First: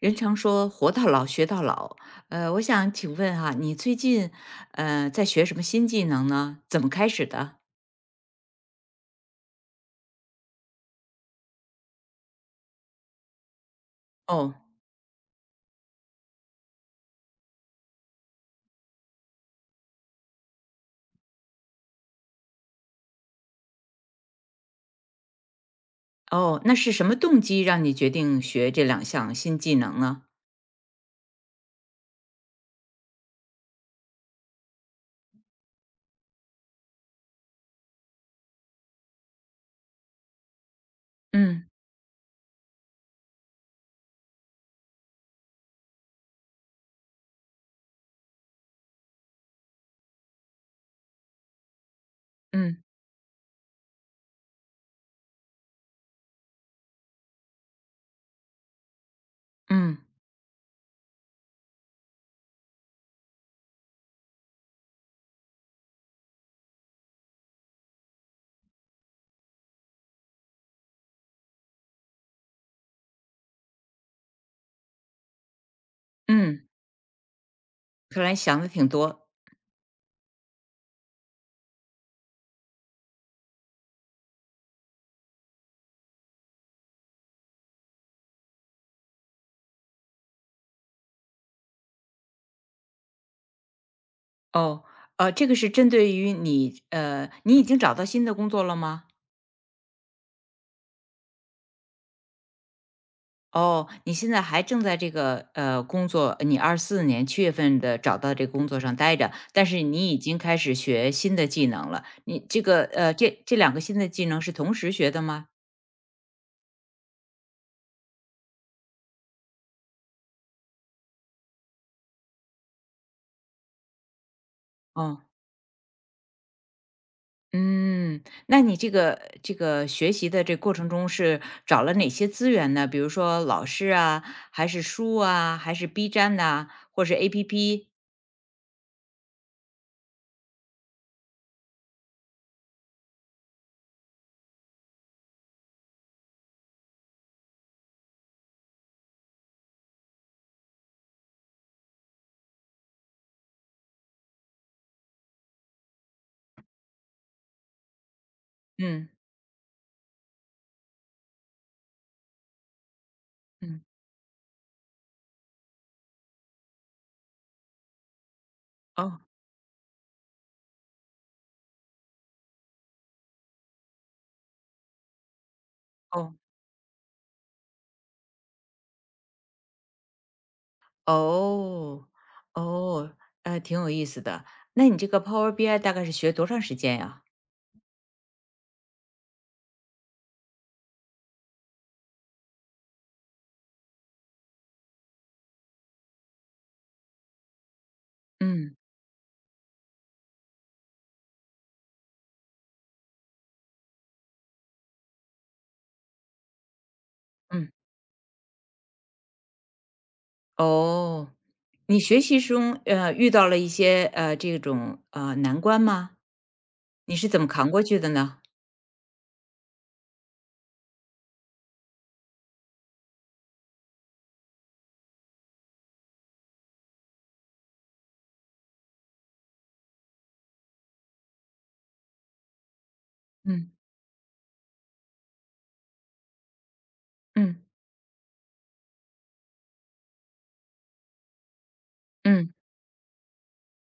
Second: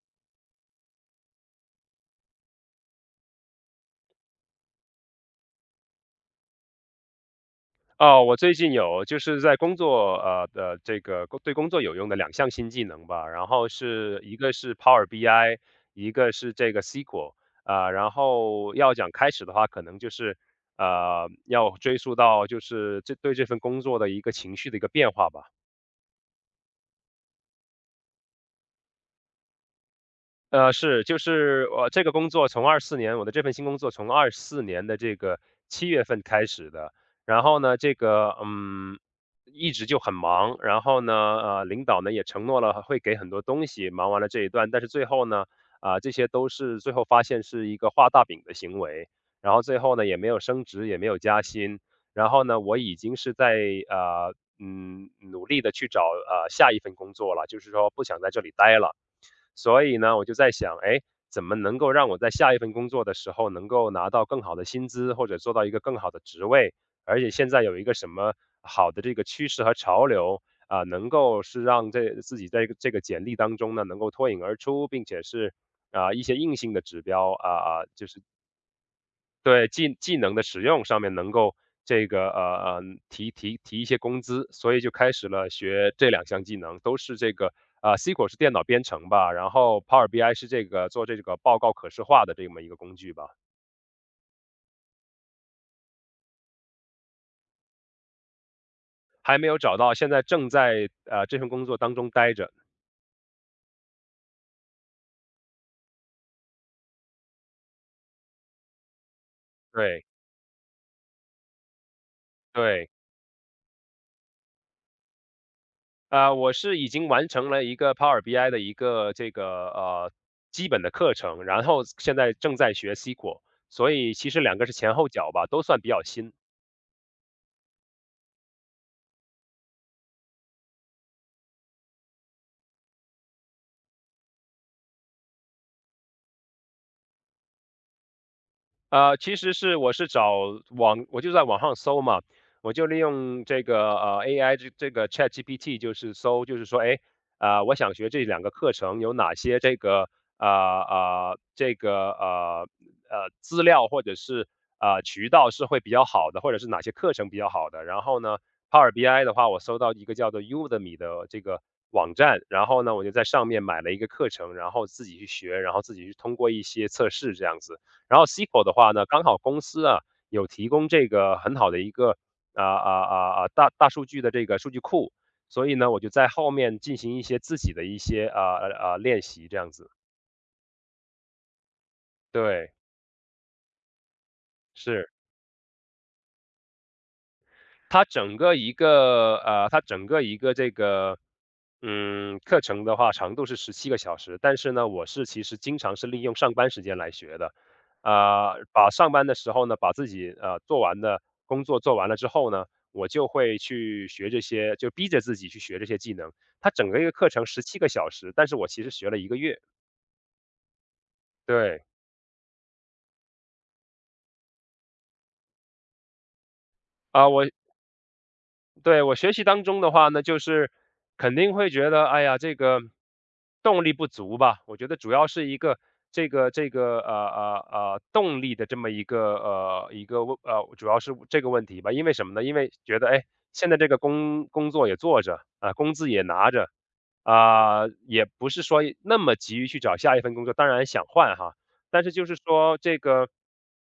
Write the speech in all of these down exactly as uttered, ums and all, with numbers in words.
人常说"活到老，学到老"。呃，我想请问哈、你最近呃在学什么新技能呢？怎么开始的？哦，我最近有就是在工作，呃的这个工对工作有用的两项新技能吧，然后是一个哦是 Power B I，一个是这个 S Q L，啊、然后要讲开始的话，可能就是呃要追溯到就是这对这份工作的一个情绪的一个变化吧。哦，那是什么动机让你决定学这两项新技能呢？呃，是，就是我这个工作从二四年我的这份新工作从二四年的这个七月份开始的。然后呢，这个，嗯，一直就很忙，然后呢，呃，嗯领导呢也承诺了会给很多东西，忙完了这一段，但是最后呢，啊，这些都是最后发现是一个画大饼的行为。然后最后呢，也没有升职，也没有加薪。然后呢，我嗯已经是在，呃，嗯，努力的去找，呃，下一份工作了，就是说不想在这里待了。所以嗯呢，我就在想，哎，怎么能够让我在下一份工作的时候能够拿到更好的薪资，或者做到一个更好的职位？而且现在有一个什么好的这个趋势和潮流，啊，能够是让这自己在这个简历当中呢能够脱颖而出，并且是啊一些硬嗯，性的指标啊啊，就是看来想的挺多。对，技技能的使用上面能够这个呃呃提提提一些工资，所以就开始了学这两项技能，都是这个呃 S Q L 是电脑编程吧，然后 Power B I 是这个做这个报告可视化的这么一个工具吧。哦，呃，这个是针对于你呃，你已经找到新的工作了吗？还没有找到，现在正在呃这份工作当中待着。哦，你现在还正在这个呃工作，你二四年七月份的找到这工作上待着，但是对你已经开始学新的技能了。你这个对，呃，这这两个新的技能是同时学的吗？呃，我是已经完成了一个 Power B I 的一个这个呃基本的课程，然后现在正在学 S Q L，所以其实两个是前后哦，脚吧，都算比较新。嗯，那你这个这个学习的这过程中是找了哪些资源呢？比如说老师啊，还是书啊，还是 B 站呐、或是 A P P？呃，其实是我是找网我就在网上搜嘛，我就利用这个，呃，A I 这这个 ChatGPT 就是搜，就是说，哎，呃，我想学这两个课程有哪些这个，呃，呃，这个，呃，呃，资料或者是，呃，渠道是会比较好的，或者是哪些课程比较好的。然后呢，Power 嗯 B I 的话，我搜到一个叫做 Udemy 的这个网站，然后呢，我就在上面买嗯，了一个课程，然后自己去学，然后自己去通过一些测试这样子。然后 S Q L 的话呢，哦刚好公司啊有提供这个很好的一个啊啊啊啊大大数据的这个数据库，所以呢，我就在哦。后面进行一些自己的一些啊啊啊练习，这样子。哦，对，哦，呃，挺有意思的。那你这是。个 Power B I 大概是学多长时间呀？它整个一个呃，它整个一个这个，嗯，课程的话长度是十七个小时，但是呢，我是其实经常是利用上班时间来学的。啊，嗯把上班的时候呢，把自己，呃，做完的工作做完了之后呢，我就会去学这些，就逼着自己去学这些技能。它整个一个课程十嗯，七个小时，但是我其实学了一个月，哦，对。你学习中呃遇到了一些呃这种呃难关吗？你啊，是怎我么扛过去的呢？对，我学习当中的话呢，就是肯定会觉得，哎呀，这个动力不足吧。我觉得主要是一个这个这个呃呃呃动力的这么一个呃一个问呃，主要是这个问题吧。因为什么呢？因为觉得哎，现嗯在这个工工作也做着，啊、工资也拿着，嗯啊、也不是说那么急于去找下一份工作。当然想换哈，但是就是嗯说这个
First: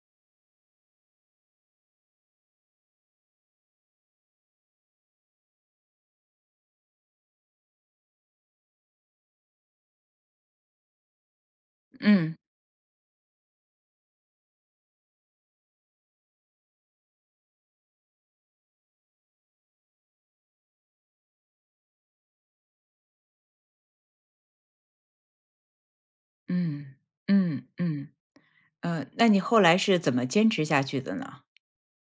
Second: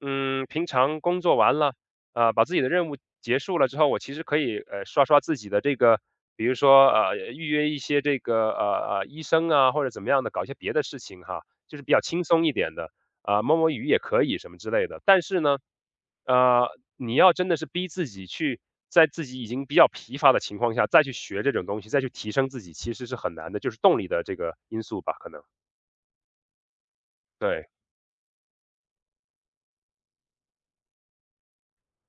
嗯，平常工作完了。呃，把自己的任务结束了之后，我其实可以，呃，刷刷自己的这个，比如说，呃，预约一些这个，呃，呃，医生啊，或者怎么样的，搞一些别的事情哈，就是比较轻嗯松一点的，啊，摸摸鱼也可以什么之类的。但是呢，呃，你要真的是逼自己去在自己已经比较疲乏的情况下再去学这种东西，再去提升自己，其实是很难的，就是动力的这个因素吧，可能，嗯嗯对。嗯，呃，那你后来是怎么坚持下去的呢？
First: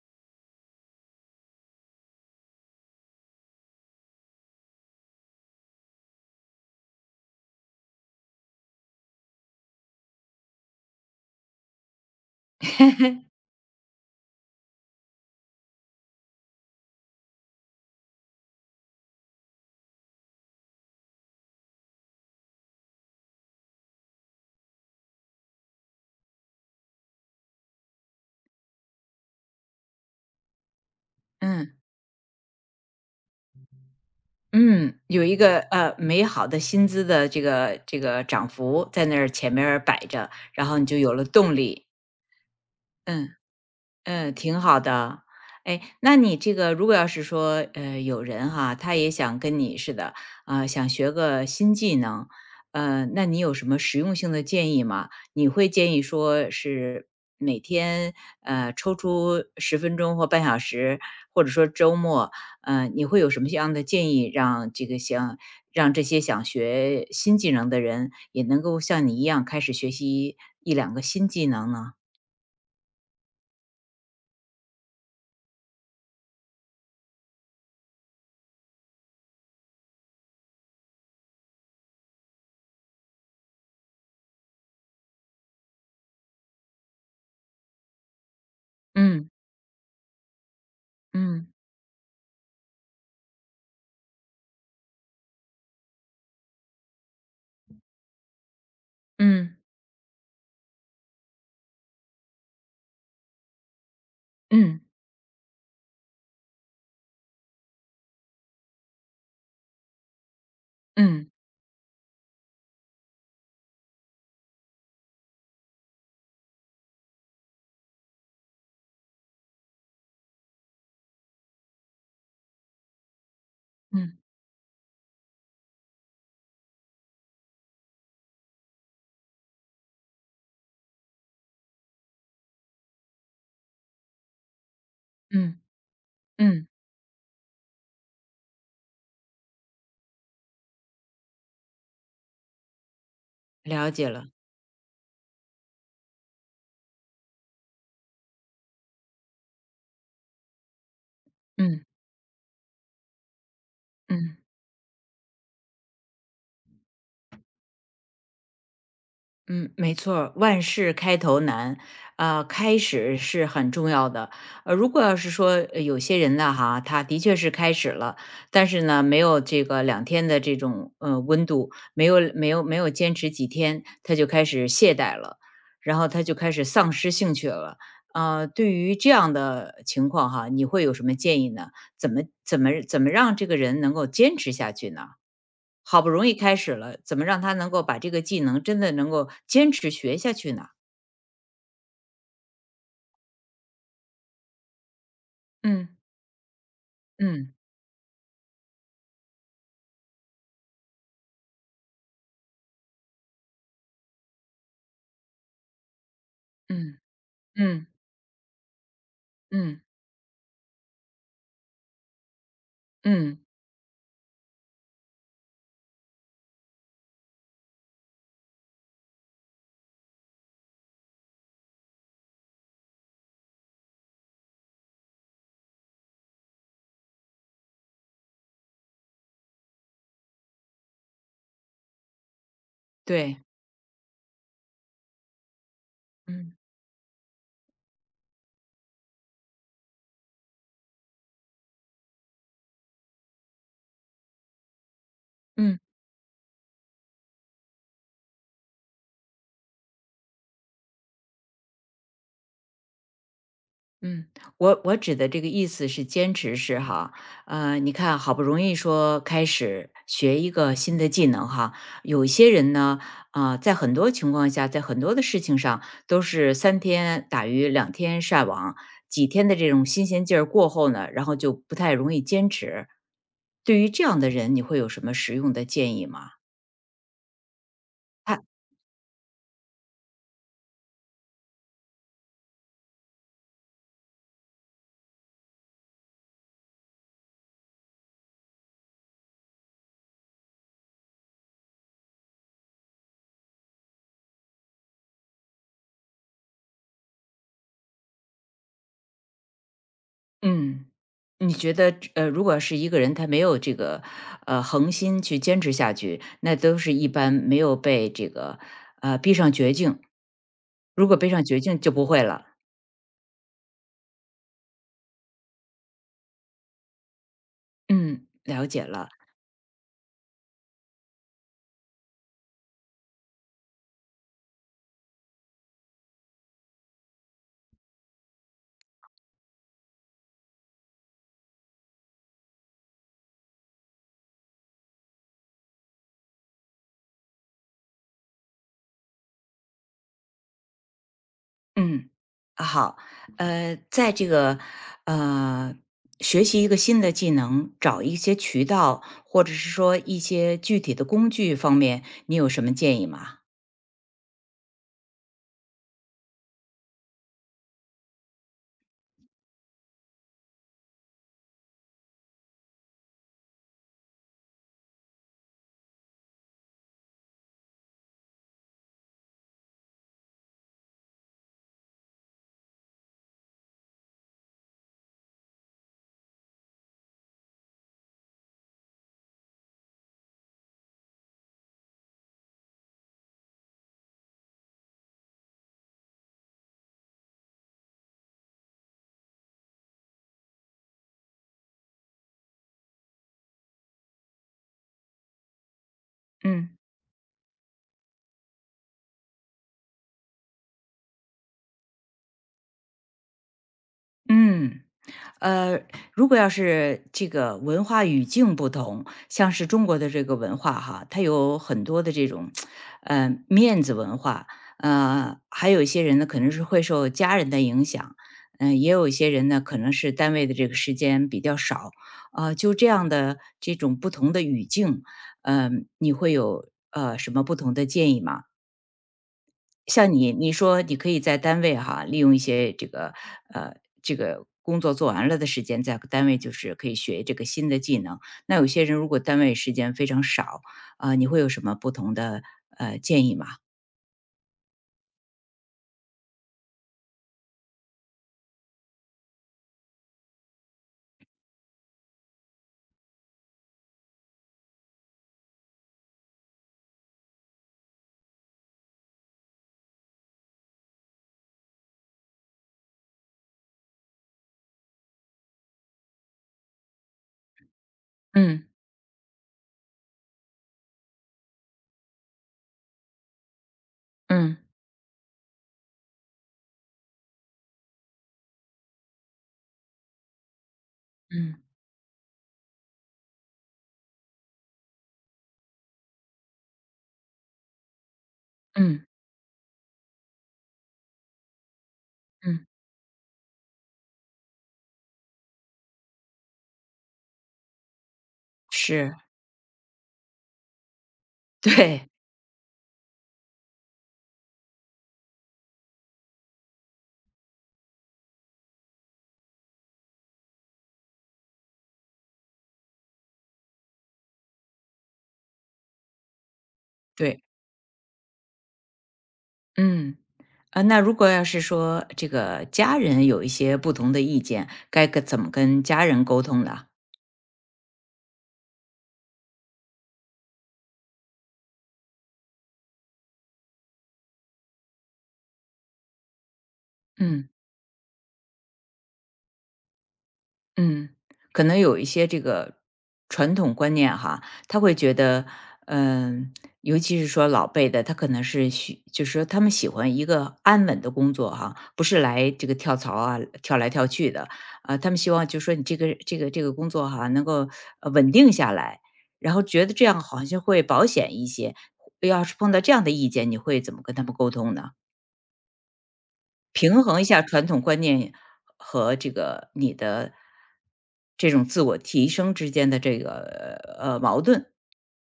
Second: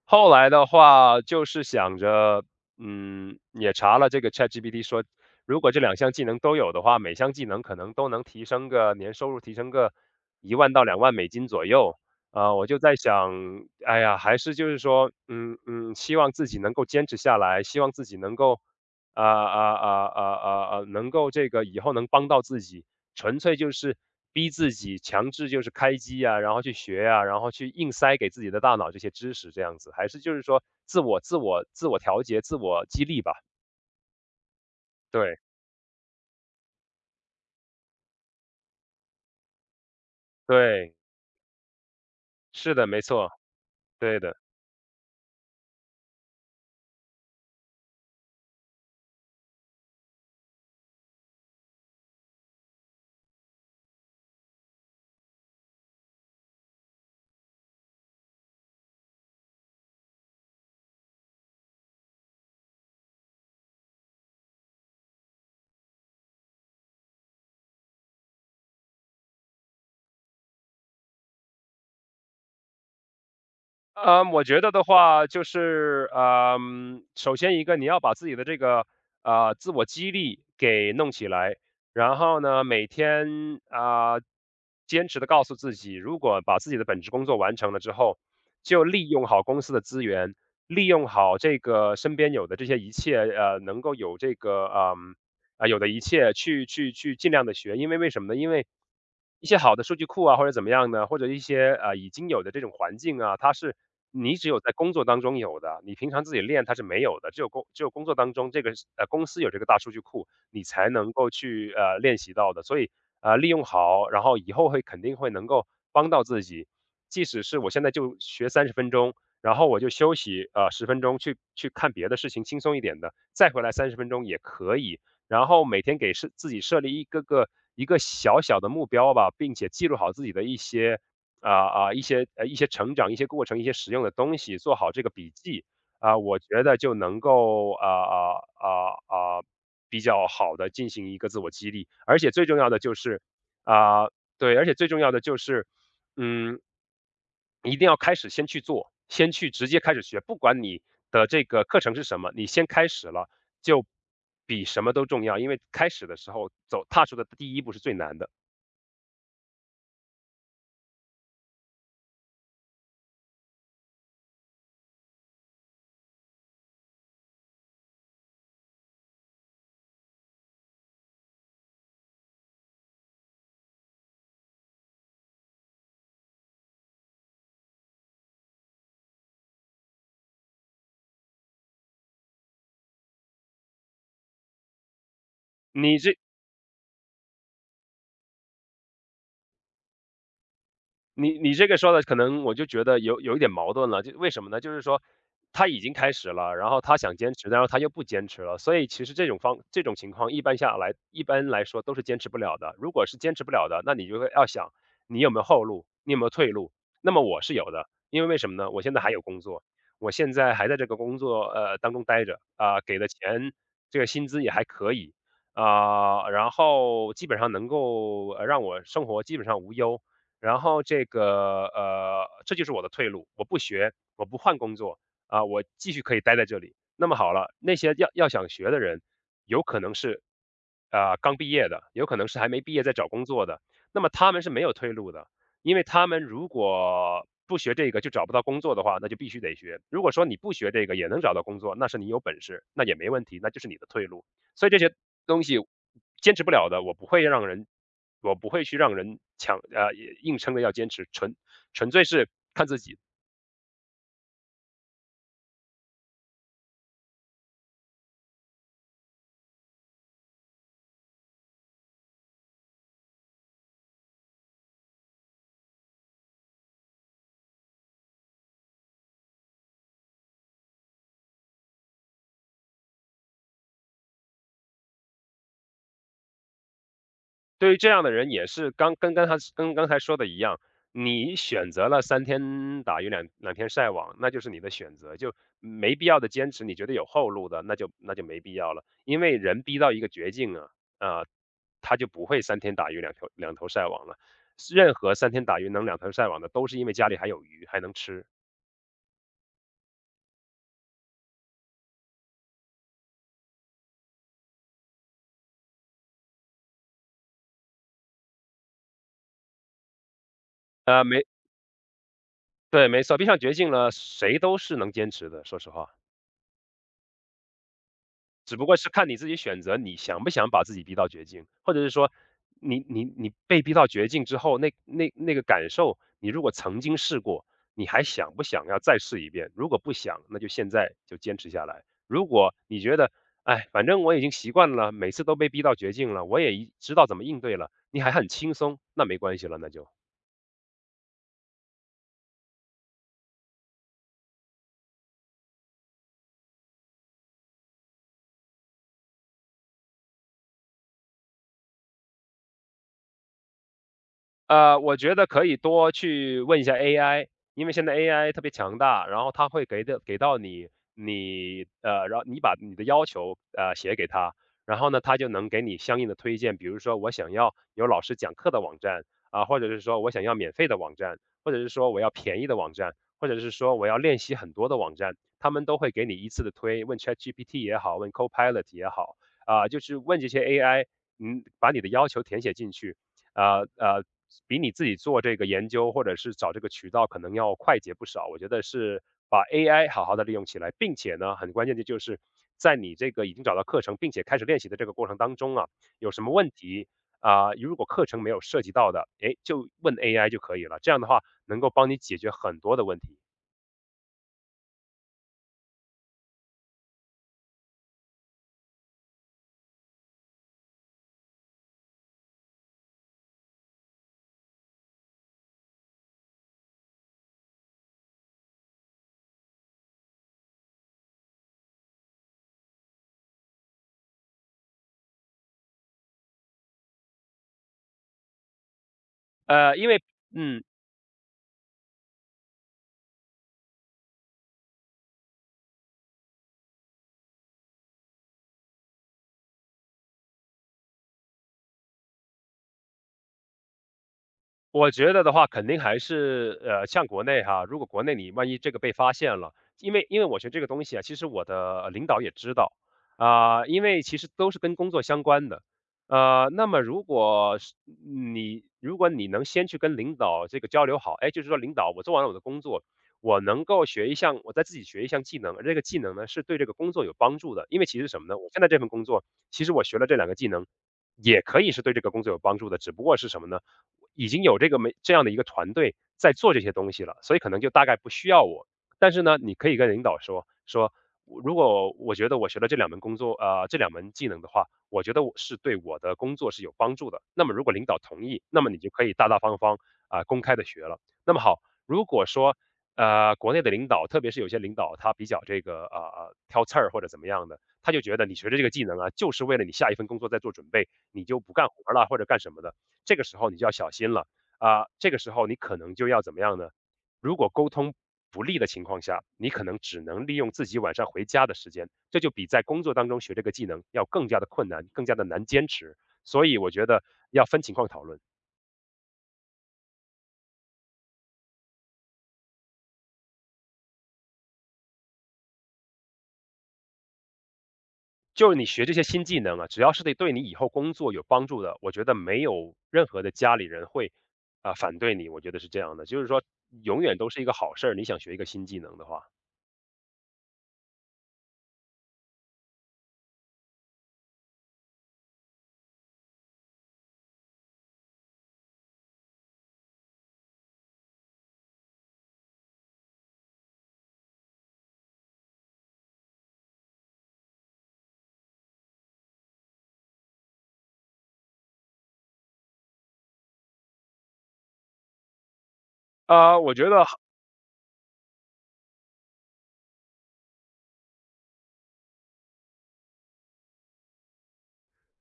后来的话就是想着，嗯，也查了这个 ChatGPT 说，如果这两项技能都有的话，每项技能可能都能提升个年收入提升个一万到两万美金左右。啊，我就在想，哎呀，还是就是说，嗯嗯，希望自己能够坚持下来，希望自己能够，啊啊啊啊啊啊，能够这个以后能帮到自己。纯粹就是逼自己强制就是开机呀，然后去学呀，然后去硬塞给自己的大脑这些知识这样子，还是就是说自我自我嗯自我调节、自我激励吧。嗯，有一对，个呃美好的薪资的这个这个涨幅在那儿前面儿摆着，然后你对，就有了动力。是的，没错，嗯对嗯，的。挺好的。哎，那你这个如果要是说，呃，有人哈，他也想跟你似的，啊、想学个新技能，呃，那你有什么实用性的建议吗？你会建议说是每天呃抽出十分钟或半小时，或者说周末，呃，你会有什么样的建议，让这个想让这些想学新技能的人也能够像你一样开始学习一两个新技能呢？嗯，我觉得的话就是，嗯，首先一个你要把自己的这个呃自我激励给弄起来，然后呢，每天啊、坚持的告诉自己，如果把自己的本职工作完成了之后，就利用嗯好公司的资源，利用好嗯。这个身边有的这些一切，呃，能够有这个嗯。呃啊，有的一切去去去尽量的学。因为为什么呢？因为一嗯，些好的数据库啊，或者怎么样呢，或者一些，呃，已经有的这种环境啊，它是你只有在嗯，工作当中有的，你平常自己练它是没有的。只有工只有工作当中这个是呃，公司有这个大数据库，你才能够嗯，去，呃，练习到的。所以，呃，利用好，然后以后会肯定会能够帮到自己。即使是我现在就学三十分钟，然后我就休息，呃十分钟去去看别的事情，轻松一点的，再回来三十分嗯，钟也可以。然后每天给设自己设立一个个一个小小的目标吧，并且记录好自己的一些啊啊、一些呃一些成长、一些过程、一些实用的东西，做好这个笔嗯，记，啊、我觉嗯，得就能够啊啊啊啊比较好的进行一个自我激励，而且最重要的就是了啊、解了，对，而且最重要的就是嗯一定要开始先去做，先去直接开始学，不管你的这个课嗯，程是什么，你先开始了就嗯。比什么都重要，因为开始的时候走踏出的第一步是最难的。嗯，没错儿万事开头难，呃，开始是很重要的。呃，如果要是说呃有些人呢，哈，他的确是开始了，但是呢，没有这个两天的这种呃温度，没有没有没有坚持几天，他就开始懈怠了，然后他就开始丧失兴趣了。呃，对于这样的情况哈，你会有什么建议呢？怎么怎么怎么让这个人能够坚持下去呢？你好不这容易开始了，怎么让他能够把这个技能真的能够坚持学下去呢？你你这个说的可能我就觉得有有一点矛盾了，就为什么呢？就是说他已嗯经开始了，然后他想坚持，嗯然后他又不坚持了，所以其实这种方这种情况一般下来，一般来说都是坚持不了的。如果是坚持不了的，那你就会要想你有没有后路，你有没有退路？嗯那么我是有嗯的，因为为什么呢？我现在还有工作，嗯我现在还在这个工作呃当中待着，啊、给的嗯，钱这个薪资也还可以，啊、然后基本上能够呃让我生活基本上无忧，然后这个呃，这就是我的退路，我不学，我不换工作，啊，我继续可以待在这里。那么好了，那些要要想学的人，有可能是啊、刚毕业的，有可能是还没毕业在找工对，作的，那么他们是没有退路的，因为他们如嗯果不学这个就找不到工作的话，那就必须得学。如果说你不学这个也能找到工作，那是你有本事，那也没问题，那就是你的退路。所以这些东西嗯。坚持不了的，我不会让人我不会去让人强呃，硬撑着要坚持，纯纯粹是看自己。嗯，我我指的这个意思是坚持是哈，呃，你看好不容易说开始学一个新的技能哈，有一些人呢，啊、在很多情况下，在很多的事情上都是三天打鱼两天晒网，几天的这种新鲜劲儿过后呢，然后就不太容易坚持。对于这样的人，你会有什么实用的建议吗？对于这样的人也他是刚跟刚才跟刚才说的一样，你选择了三天打鱼两两天晒网，那就是你的选择，就没必要的坚持，你觉得有后路的，那就那就没必要了。因为人逼到一个绝境啊，啊，他就不会三天打鱼两头两头晒网了。任何三天打鱼能两头晒网的，都是因为家里还有鱼，还能吃。嗯。你觉得，呃，如果是一个人他没有这个，呃，恒心去坚持下去，那都是一般没有被这个，呃，逼上绝境。呃，如果没逼上绝境就不会了。对，没错，逼上绝境了，谁都是能坚持的，说实话。嗯，只不了过解是看了。你自己选择，你想不想把自己逼到绝境，或者是说你你你被逼到绝境之后，那那那个感受，你如果曾经试过，你还想不想要再试一遍？如果不想，那就现在就坚持下来。如果你觉得，哎，反正我已经习惯了，每次都被逼到绝境了，我也一知道怎么应对了，你还很轻松，那没关系了，那就。嗯，好。呃，在这个，呃，学习一个新的技能，找一些渠道，或者是说一些具体的工具方面，你有什么建议吗？呃，我觉得可以多去问一下 A I，因为现在 A I 特别强大，然后它会给的给到你，你呃，然后你把你的要求呃写给他，然后呢，他就能给你相应的推荐，比如说我想要有老师讲课的网站啊，或者是说我想要免费的网站，或者是说我要便宜的网站，或者是说我要练习很多的网站，他们都会给你依次的推，问 ChatGPT 也好，问 Copilot 也好，啊，就是问这些 A I，嗯，把你的要求填写进去。呃呃，比你自己做这个研究或者是找这个渠道可能要快捷不少。我觉得是把 A I 好好的利用起来，并且呢，很关键的就是在你这个已经找到课程并且开始练习的这个过程当中啊，有什么问嗯题啊、如果课程没有涉及到的，诶，就问 A I 就可以了。这样的话能够帮你解决很多的问题。嗯。呃，如果要是这个文化语境不同，像是中国的这个文化哈，它有很多的这种，呃，面子文化，呃，还有一些人呢可能是会受家人的影响，嗯、也有一些人呢可能是单位的这个时间比较少，啊、就这样的这种不同的语境，嗯、你会有呃什么不同的建议吗？呃，因为像你，你嗯，说你可以在单位哈，利用一些这个呃这个工作做完了的时间，在单位就是可以学这个新的技能。那有些人如果单位时间非常少，啊、你会有什么不同的呃建议吗？我觉得的话，肯定还是呃，像国内哈，如果国内你万一这个被发现了，因为因为我学这个东西啊，其实我的领导也知道啊、因为其实都是跟工作相关的。呃，那么如果是你如果你能先去跟领导这个交流好，哎，就是说领导，我做完了我的工作，我能够学一项，我再自己学一项技能，而这个技能呢是对这个工作有帮助的，因为其实什么呢？我现嗯在这份工作其实我学了这两个技能，也可以是对这个工作有帮助的，只不过是什么呢？已经有嗯这个没这样的一个团队在做这些东西了，所以可能就大概不需要我。但是呢，你可以跟领导说说，如嗯果我觉得我学了这两门工作，呃，这两门技能的话，我觉得我是对我的工作是有帮助的。那么如果领导同意，那么你就可嗯以大大方方啊、呃公开的学了。那么好，如果说嗯，呃国内的领导，特别是有些领导他比较这个啊呃、挑刺儿或者怎么样的，他就觉得你学的这个技能啊，是，就是为了你下一份工作在做准备，你就不干活儿了对或者干什么的，这个时候你就要小心了啊、这个时候你可能就要怎么样呢？如果沟通不利的情况下，你可能只能利用自己晚上回家的时间，这就比在工作当中学这个技能要更加的困难，更加的难坚持。所以我觉得要对，分情况讨论。嗯。啊，那如果要是说这个家人有一些不同的意见，该跟怎么跟家人沟通呢？就是你学这些新技能啊，只要是对对你以后工作有帮助的，我觉得没有任何的家里人会啊、呃反对你，我觉得是这样的，就是说永远都是一嗯。个好事儿。你想学一个新技能的话，嗯，可能有一些这个传统观念哈，他会觉得，嗯、尤其是说老辈的，他可能是喜，就是说他们喜欢一个安稳的工作哈，不是来这个跳槽啊，跳来跳去的，啊、他们希望就是说你这个这个这个工作哈，能够呃稳定下来，然后觉得这样好像会保险一些。要是碰到这样的意见，你会怎么跟他们沟通呢？啊、我觉平得衡一下传统观念和这个你的这种自我提升之间的这个呃矛盾。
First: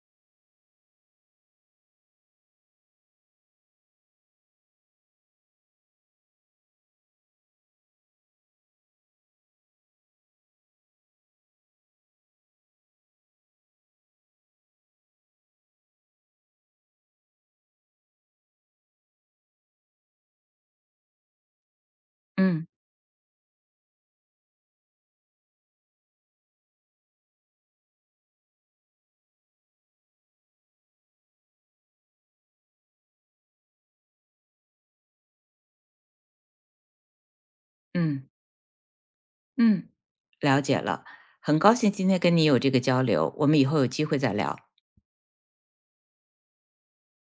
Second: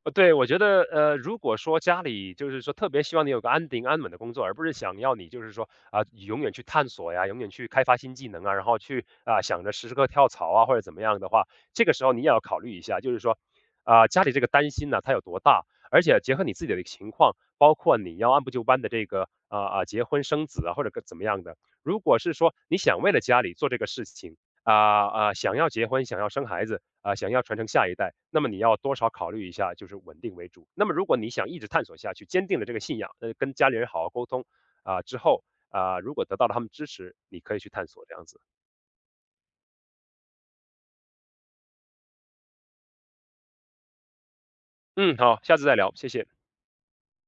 呃，对，我觉得，呃，如果说家里就是说特别希望你有个安定安稳的工作，而不是想要你就是说啊、永远去探索呀，永远去开发新技能啊，然后去啊、想着时时刻跳槽啊或者怎么样的话，这个时候你也要考虑一下，就是说啊、家里这个担心呢、它有多大，而且结合你自己的情况，包括你要按部就班的这个啊啊、结婚生子啊或者个怎么样的，如果是说嗯你想为了家里做这个事情啊啊、想要结婚想要生孩子，啊、想要传承下一代，那么你要多少考虑一下，就是稳定为主。那么如果你想一直探索下去，坚定了这个信仰，呃，跟家里人好好沟通啊、之后啊、如果得到了他们支持，你可以去探索这样嗯子。嗯，了解了，很高兴今天跟你有这个交流，我们以后有机会再聊。嗯，好，下次再聊，谢谢。